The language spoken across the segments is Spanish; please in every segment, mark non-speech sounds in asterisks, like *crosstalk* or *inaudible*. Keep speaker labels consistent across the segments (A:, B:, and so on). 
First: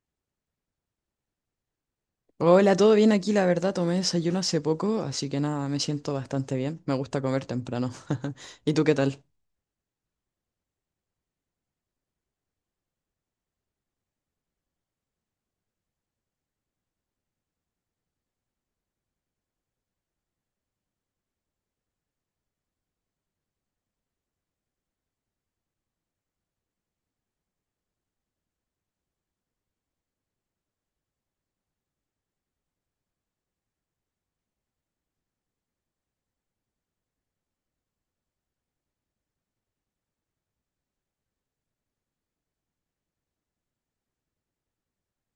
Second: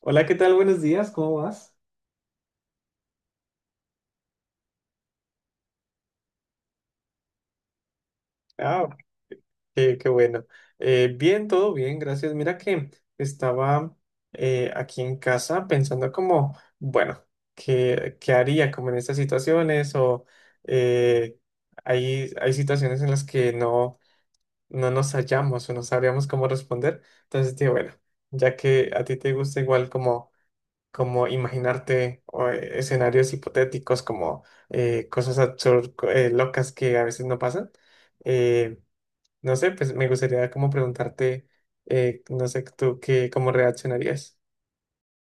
A: Hola, ¿qué tal? Buenos días, ¿cómo vas?
B: Hola, todo bien aquí, la verdad, tomé desayuno hace poco, así que nada, me siento bastante bien. Me gusta comer temprano. *laughs* ¿Y tú
A: Ah,
B: qué tal?
A: qué bueno. Bien, todo bien, gracias. Mira que estaba aquí en casa pensando como, bueno, ¿qué haría como en estas situaciones? Eh, hay situaciones en las que no nos hallamos o no sabríamos cómo responder. Entonces, dije, bueno, ya que a ti te gusta igual como como imaginarte o escenarios hipotéticos, como cosas absurdas, locas que a veces no pasan. Eh, no sé, pues me gustaría como preguntarte, no sé tú qué, cómo reaccionarías.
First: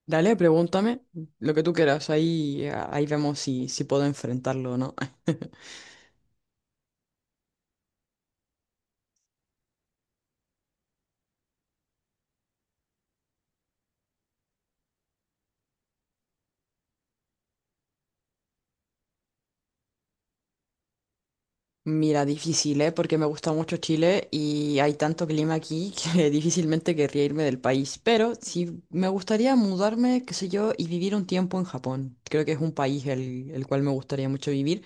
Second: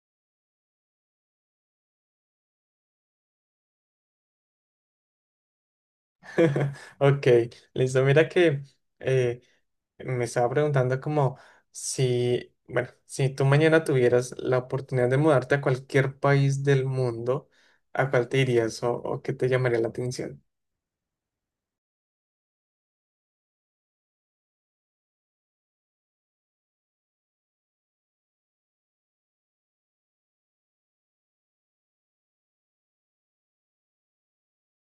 B: Dale, pregúntame lo que tú quieras, ahí vemos si puedo enfrentarlo o no. *laughs*
A: *laughs* Ok, listo. Mira que eh, me estaba preguntando como si, bueno, si tú mañana tuvieras la oportunidad de mudarte a cualquier país del mundo, ¿a cuál te irías o qué te llamaría la atención?
B: Mira, difícil, ¿eh? Porque me gusta mucho Chile y hay tanto clima aquí que *laughs* difícilmente querría irme del país. Pero sí me gustaría mudarme, qué sé yo, y vivir un tiempo en Japón. Creo que es un país el cual me gustaría mucho vivir.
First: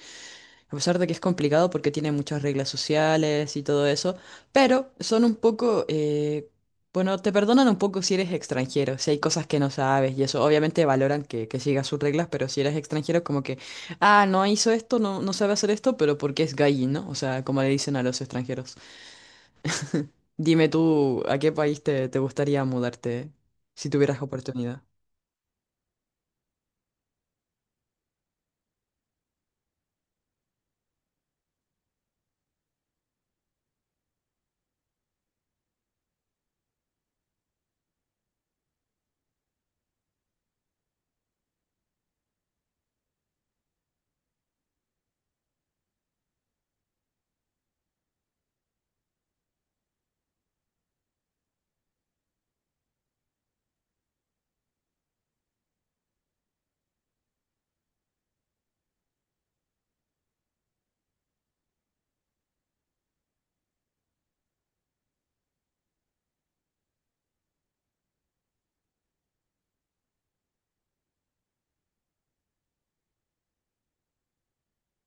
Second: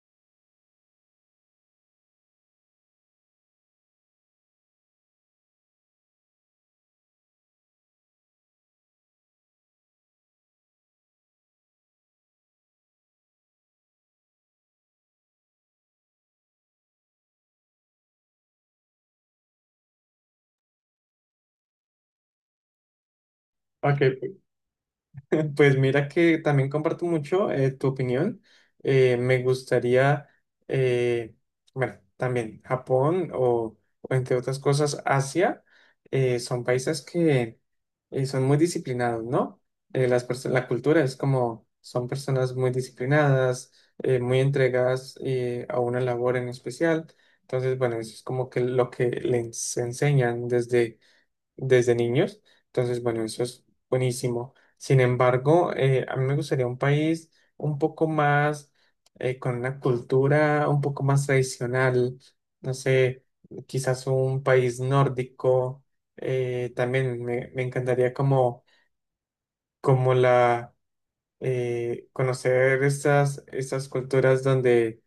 B: A pesar de que es complicado porque tiene muchas reglas sociales y todo eso, pero son un poco, bueno, te perdonan un poco si eres extranjero, si hay cosas que no sabes y eso. Obviamente valoran que sigas sus reglas, pero si eres extranjero, como que, ah, no hizo esto, no sabe hacer esto, pero porque es gay, ¿no? O sea, como le dicen a los extranjeros. Dime tú, ¿a qué país te gustaría mudarte si
A: Ok,
B: tuvieras oportunidad?
A: *laughs* pues mira que también comparto mucho tu opinión. Me gustaría, eh, bueno, también Japón o entre otras cosas Asia, son países que son muy disciplinados, ¿no? La cultura es como, son personas muy disciplinadas, muy entregadas a una labor en especial. Entonces, bueno, eso es como que lo que les enseñan desde desde niños. Entonces, bueno, eso es buenísimo. Sin embargo, a mí me gustaría un país un poco más, con una cultura un poco más tradicional, no sé, quizás un país nórdico. También me encantaría como conocer estas culturas donde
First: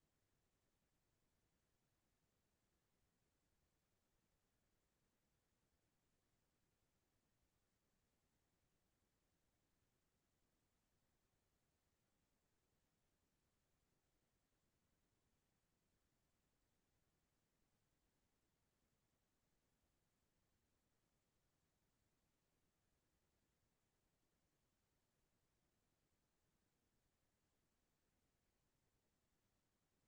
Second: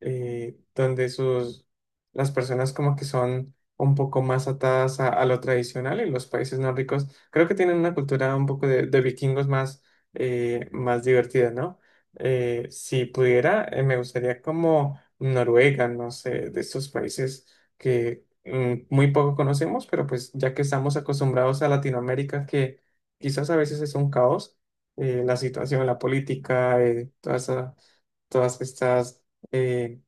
A: donde las personas como que son un poco más atadas a lo tradicional y los países nórdicos creo que tienen una cultura un poco de vikingos más, más divertida, ¿no? Si pudiera, me gustaría como Noruega, no sé, de estos países que mm, muy poco conocemos, pero pues ya que estamos acostumbrados a Latinoamérica, que quizás a veces es un caos, la situación, la política, todas estas... eh,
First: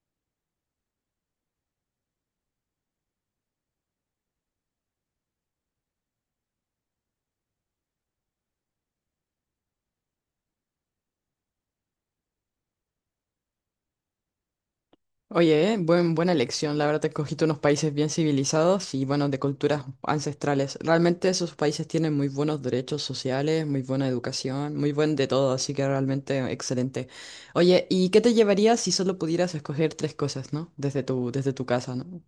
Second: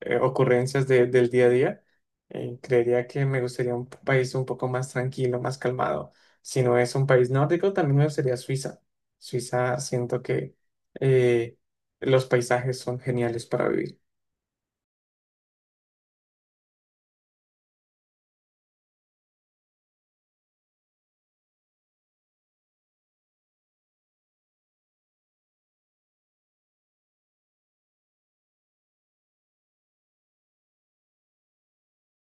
A: ocurrencias del día a día. Creería que me gustaría un país un poco más tranquilo, más calmado. Si no es un país nórdico, también me gustaría Suiza. Suiza, siento que eh, los paisajes son geniales para vivir.
B: Oye, buena elección. La verdad, te escogiste unos países bien civilizados y, bueno, de culturas ancestrales. Realmente esos países tienen muy buenos derechos sociales, muy buena educación, muy buen de todo, así que realmente excelente. Oye, ¿y qué te llevarías si solo pudieras escoger tres cosas, ¿no? Desde tu casa, ¿no?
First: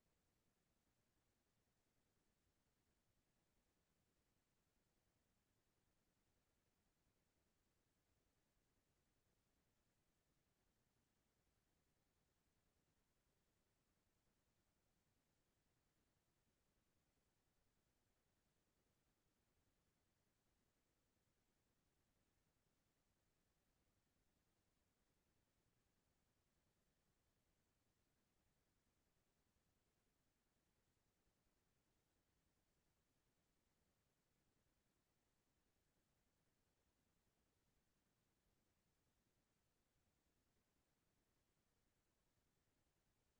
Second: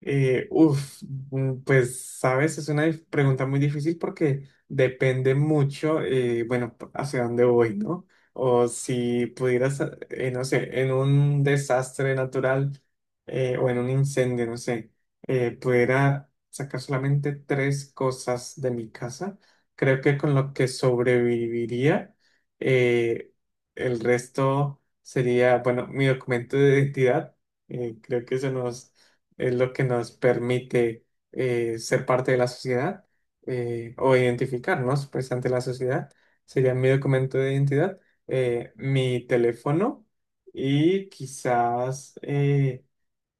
A: Uf, mm, pues sabes, es una pregunta muy difícil porque depende mucho, bueno, hacia dónde voy, ¿no? O si pudieras, no sé, en un desastre natural o en un incendio, no sé, pudiera sacar solamente tres cosas de mi casa, creo que con lo que sobreviviría, eh, el resto sería, bueno, mi documento de identidad, creo que eso nos es lo que nos permite ser parte de la sociedad o identificarnos pues ante la sociedad. Sería mi documento de identidad, mi teléfono y quizás,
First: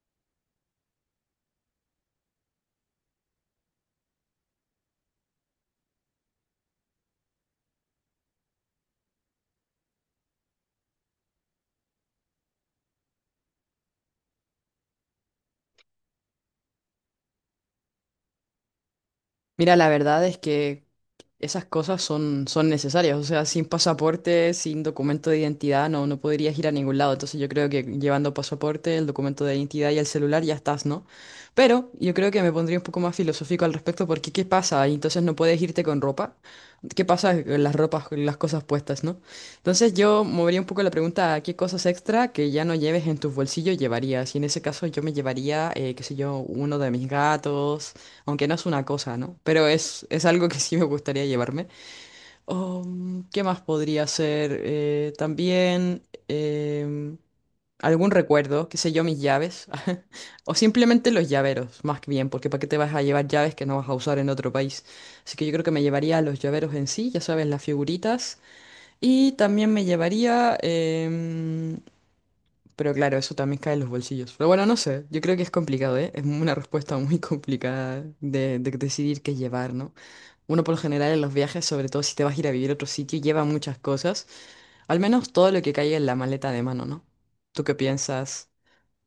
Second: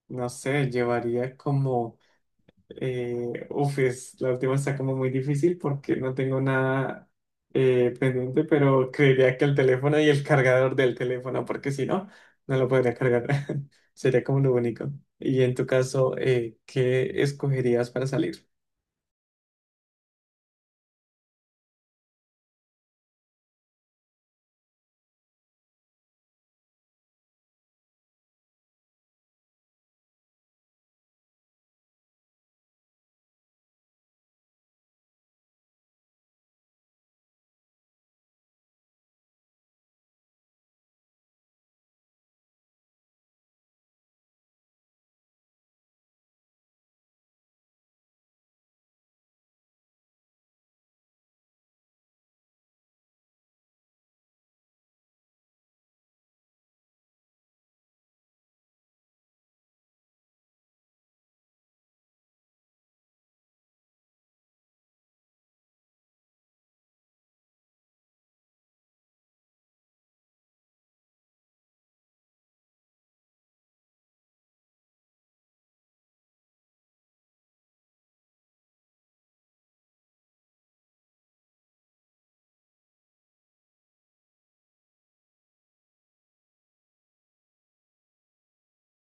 A: no sé, llevaría como uf, la última está como muy difícil porque no tengo nada pendiente, pero creería que el teléfono y el cargador del teléfono, porque si no, no lo podría cargar. *laughs* Sería como lo único. Y en tu caso, ¿qué escogerías para salir?
B: Mira, la verdad es que esas cosas son necesarias. O sea, sin pasaporte, sin documento de identidad, no podrías ir a ningún lado. Entonces yo creo que llevando pasaporte, el documento de identidad y el celular ya estás, ¿no? Pero yo creo que me pondría un poco más filosófico al respecto porque ¿qué pasa? Y entonces no puedes irte con ropa. ¿Qué pasa con las ropas, con las cosas puestas, ¿no? Entonces yo movería un poco la pregunta a qué cosas extra que ya no lleves en tus bolsillos llevarías. Y en ese caso yo me llevaría, qué sé yo, uno de mis gatos. Aunque no es una cosa, ¿no? Pero es algo que sí me gustaría llevarme. ¿Qué más podría ser? También em, algún recuerdo, qué sé yo, mis llaves. *laughs* O simplemente los llaveros, más que bien, porque ¿para qué te vas a llevar llaves que no vas a usar en otro país? Así que yo creo que me llevaría los llaveros en sí, ya sabes, las figuritas. Y también me llevaría, pero claro, eso también cae en los bolsillos. Pero bueno, no sé, yo creo que es complicado, ¿eh? Es una respuesta muy *laughs* complicada de decidir qué llevar, ¿no? Uno por lo general en los viajes, sobre todo si te vas a ir a vivir a otro sitio, lleva muchas cosas, al menos todo lo que caiga en la maleta de mano, ¿no? ¿Tú qué piensas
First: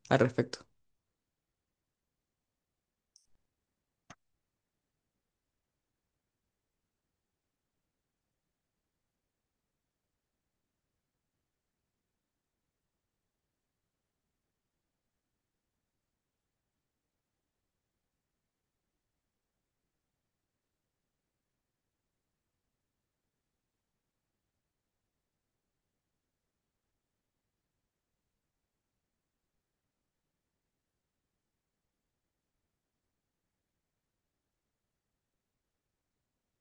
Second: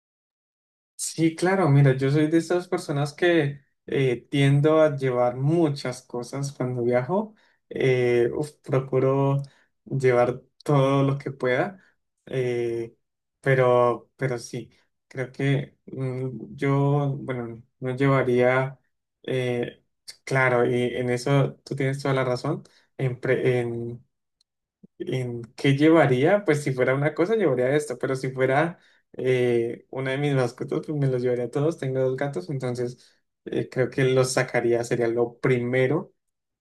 B: al respecto?
A: Sí, claro, mira, yo soy de esas personas que tiendo a llevar muchas cosas cuando viajo. Uf, procuro llevar todo lo que pueda, eh, pero sí, creo que mm, yo, bueno, no llevaría, eh, claro, y en eso tú tienes toda la razón, en, pre- en ¿en qué llevaría? Pues si fuera una cosa, llevaría esto, pero si fuera una de mis mascotas, pues me los llevaría a todos. Tengo dos gatos, entonces creo que los sacaría, sería lo primero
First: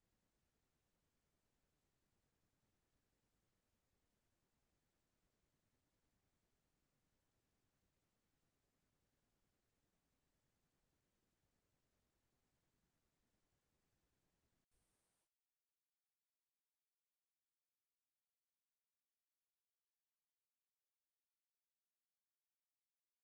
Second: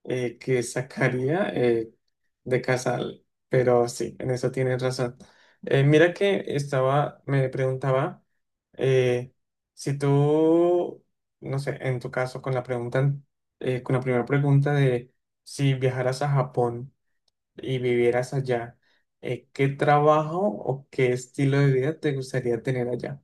A: que sacaría de casa. Pero sí, en eso tienes razón. Mira que estaba, me preguntaba eh, si tú, no sé, en tu caso, con la pregunta, con la primera pregunta de si viajaras a Japón y vivieras allá, ¿qué trabajo o qué estilo de vida te gustaría tener allá?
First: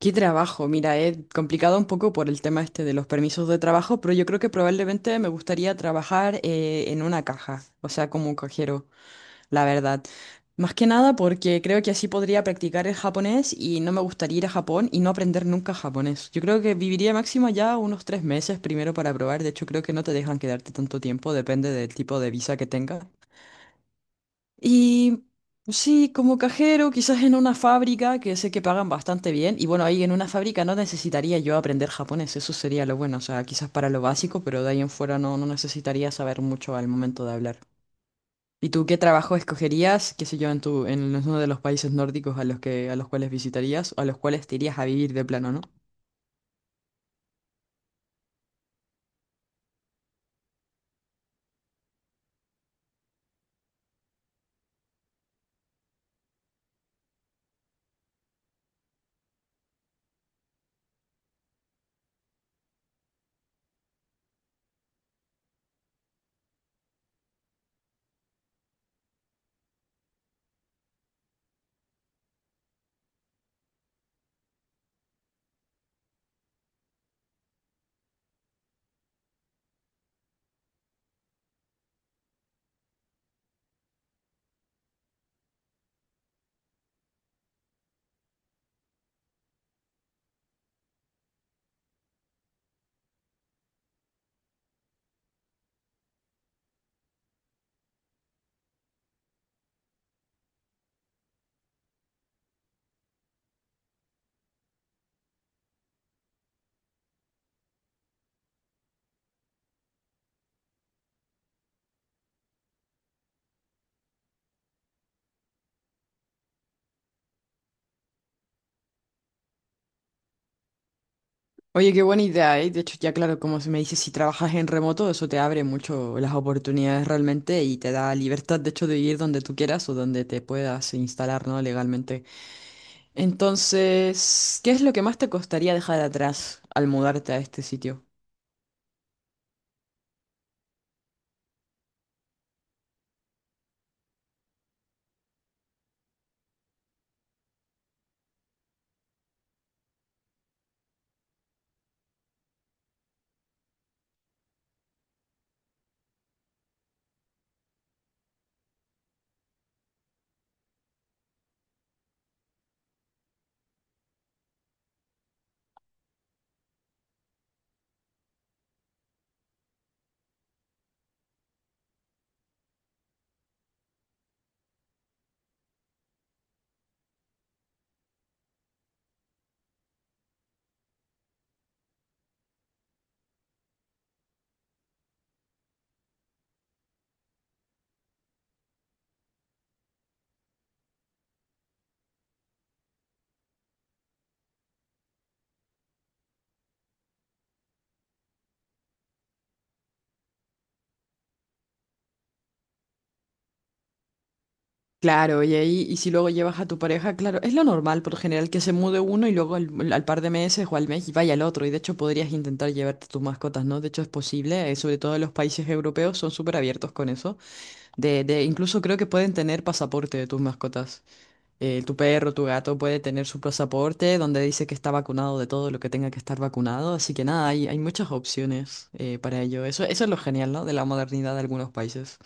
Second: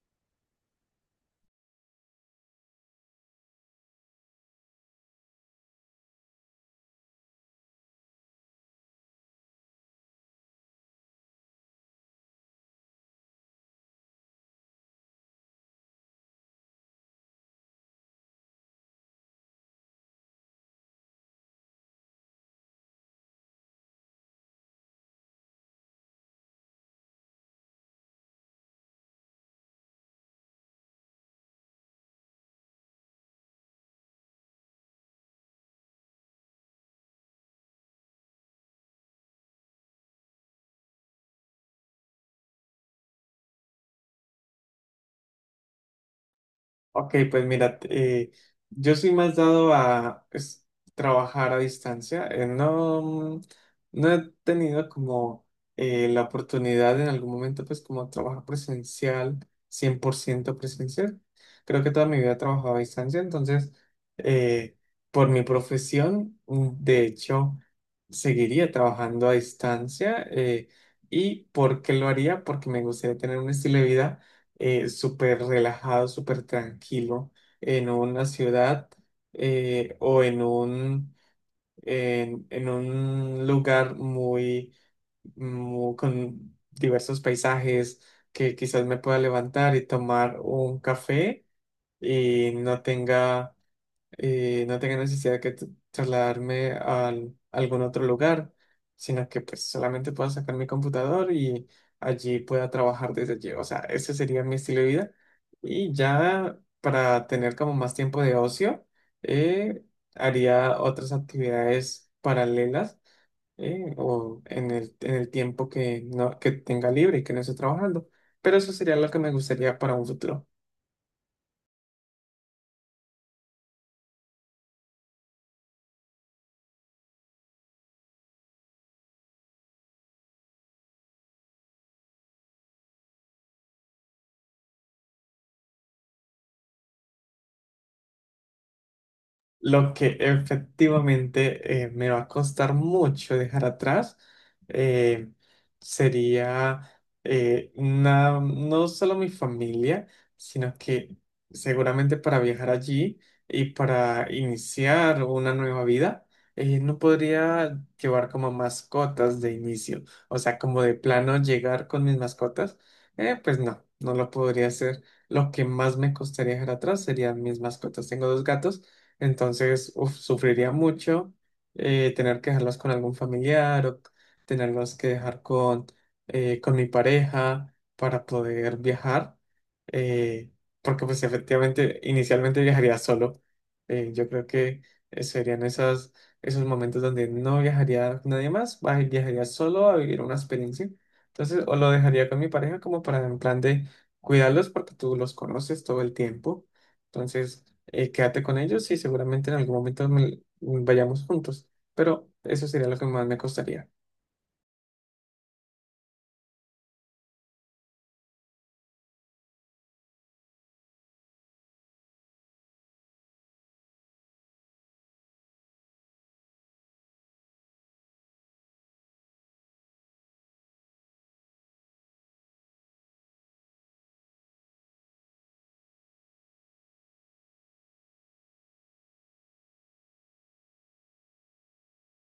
B: ¿Qué trabajo? Mira, he complicado un poco por el tema este de los permisos de trabajo, pero yo creo que probablemente me gustaría trabajar en una caja, o sea, como un cajero, la verdad. Más que nada porque creo que así podría practicar el japonés y no me gustaría ir a Japón y no aprender nunca japonés. Yo creo que viviría máximo ya unos 3 meses primero para probar. De hecho, creo que no te dejan quedarte tanto tiempo, depende del tipo de visa que tengas. Y sí, como cajero, quizás en una fábrica que sé que pagan bastante bien. Y bueno, ahí en una fábrica no necesitaría yo aprender japonés, eso sería lo bueno. O sea, quizás para lo básico, pero de ahí en fuera no necesitaría saber mucho al momento de hablar. ¿Y tú qué trabajo escogerías, qué sé yo, en uno de los países nórdicos a los que, a los cuales visitarías o a los cuales te irías a vivir de plano, ¿no?
A: Ok, pues mira, yo soy más dado a pues, trabajar a distancia. No, no he tenido como la oportunidad en algún momento, pues como trabajar presencial, 100% presencial. Creo que toda mi vida he trabajado a distancia, entonces, eh, por mi profesión, mm, de hecho, seguiría trabajando a distancia. ¿Y por qué lo haría? Porque me gustaría tener un estilo de vida súper relajado, súper tranquilo en una ciudad o en un lugar muy, con diversos paisajes que quizás me pueda levantar y tomar un café y no tenga y no tenga necesidad de trasladarme a algún otro lugar, sino que pues solamente pueda sacar mi computador y allí pueda trabajar desde allí. O sea, ese sería mi estilo de vida. Y ya para tener como más tiempo de ocio, eh, haría otras actividades paralelas o en el tiempo que, no, que tenga libre y que no esté trabajando. Pero eso sería lo que me gustaría para un futuro.
B: Oye, qué buena idea, ¿eh? De hecho, ya claro, como se me dice, si trabajas en remoto, eso te abre mucho las oportunidades realmente y te da libertad, de hecho, de vivir donde tú quieras o donde te puedas instalar, ¿no? Legalmente. Entonces, ¿qué es lo que más te costaría dejar atrás al mudarte a este sitio?
A: Lo que efectivamente me va a costar mucho dejar atrás eh, sería no solo mi familia, sino que seguramente para viajar allí y para iniciar una nueva vida, no podría llevar como mascotas de inicio. O sea, como de plano llegar con mis mascotas, pues no lo podría hacer. Lo que más me costaría dejar atrás serían mis mascotas. Tengo dos gatos. Entonces, uf, sufriría mucho tener que dejarlos con algún familiar o tenerlos que dejar con mi pareja para poder viajar, eh, porque pues efectivamente inicialmente viajaría solo. Yo creo que serían esos momentos donde no viajaría con nadie más, viajaría solo a vivir una experiencia. Entonces, o lo dejaría con mi pareja como para en plan de cuidarlos porque tú los conoces todo el tiempo. Entonces, quédate con ellos y seguramente en algún momento vayamos juntos, pero eso sería lo que más me costaría.
B: Claro, y ahí, y si luego llevas a tu pareja, claro, es lo normal por lo general que se mude uno y luego al par de meses o al mes y vaya el otro. Y de hecho podrías intentar llevarte tus mascotas, ¿no? De hecho es posible, sobre todo en los países europeos son súper abiertos con eso. Incluso creo que pueden tener pasaporte de tus mascotas. Tu perro, tu gato puede tener su pasaporte donde dice que está vacunado de todo lo que tenga que estar vacunado. Así que nada, hay muchas opciones para ello. Eso es lo genial, ¿no? De la modernidad de algunos países.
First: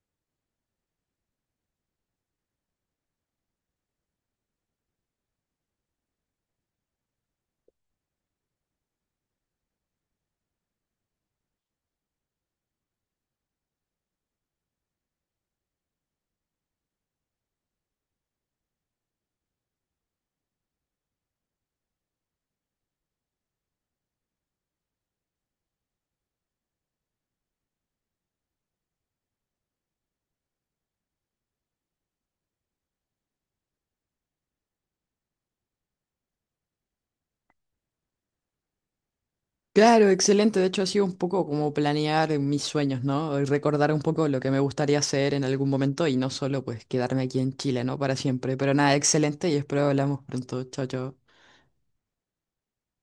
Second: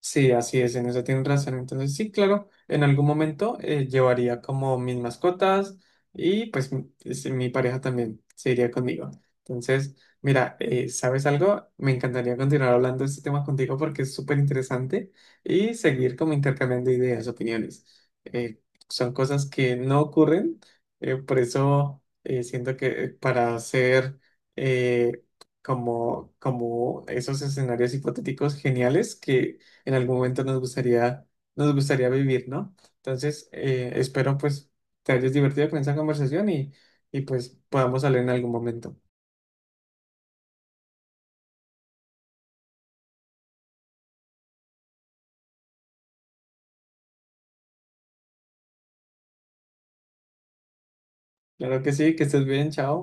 A: Sí, así es, en eso tienes razón. Entonces, sí, claro, en algún momento llevaría como mis mascotas y pues mi, sí, mi pareja también se iría conmigo. Entonces, mira, ¿sabes algo? Me encantaría continuar hablando de este tema contigo porque es súper interesante y seguir como intercambiando ideas, opiniones. Eh, Son cosas que no ocurren, por eso siento que para hacer eh, como esos escenarios hipotéticos geniales que en algún momento nos gustaría vivir, ¿no? Entonces, espero pues te hayas divertido con esa conversación y pues podamos hablar en algún momento.
B: Claro, excelente. De hecho, ha sido un poco como planear mis sueños, ¿no? Y recordar un poco lo que me gustaría hacer en algún momento y no solo pues quedarme aquí en Chile, ¿no? Para siempre. Pero nada, excelente y espero hablamos pronto. Chao, chao.
A: Claro que sí, que estés bien, chao.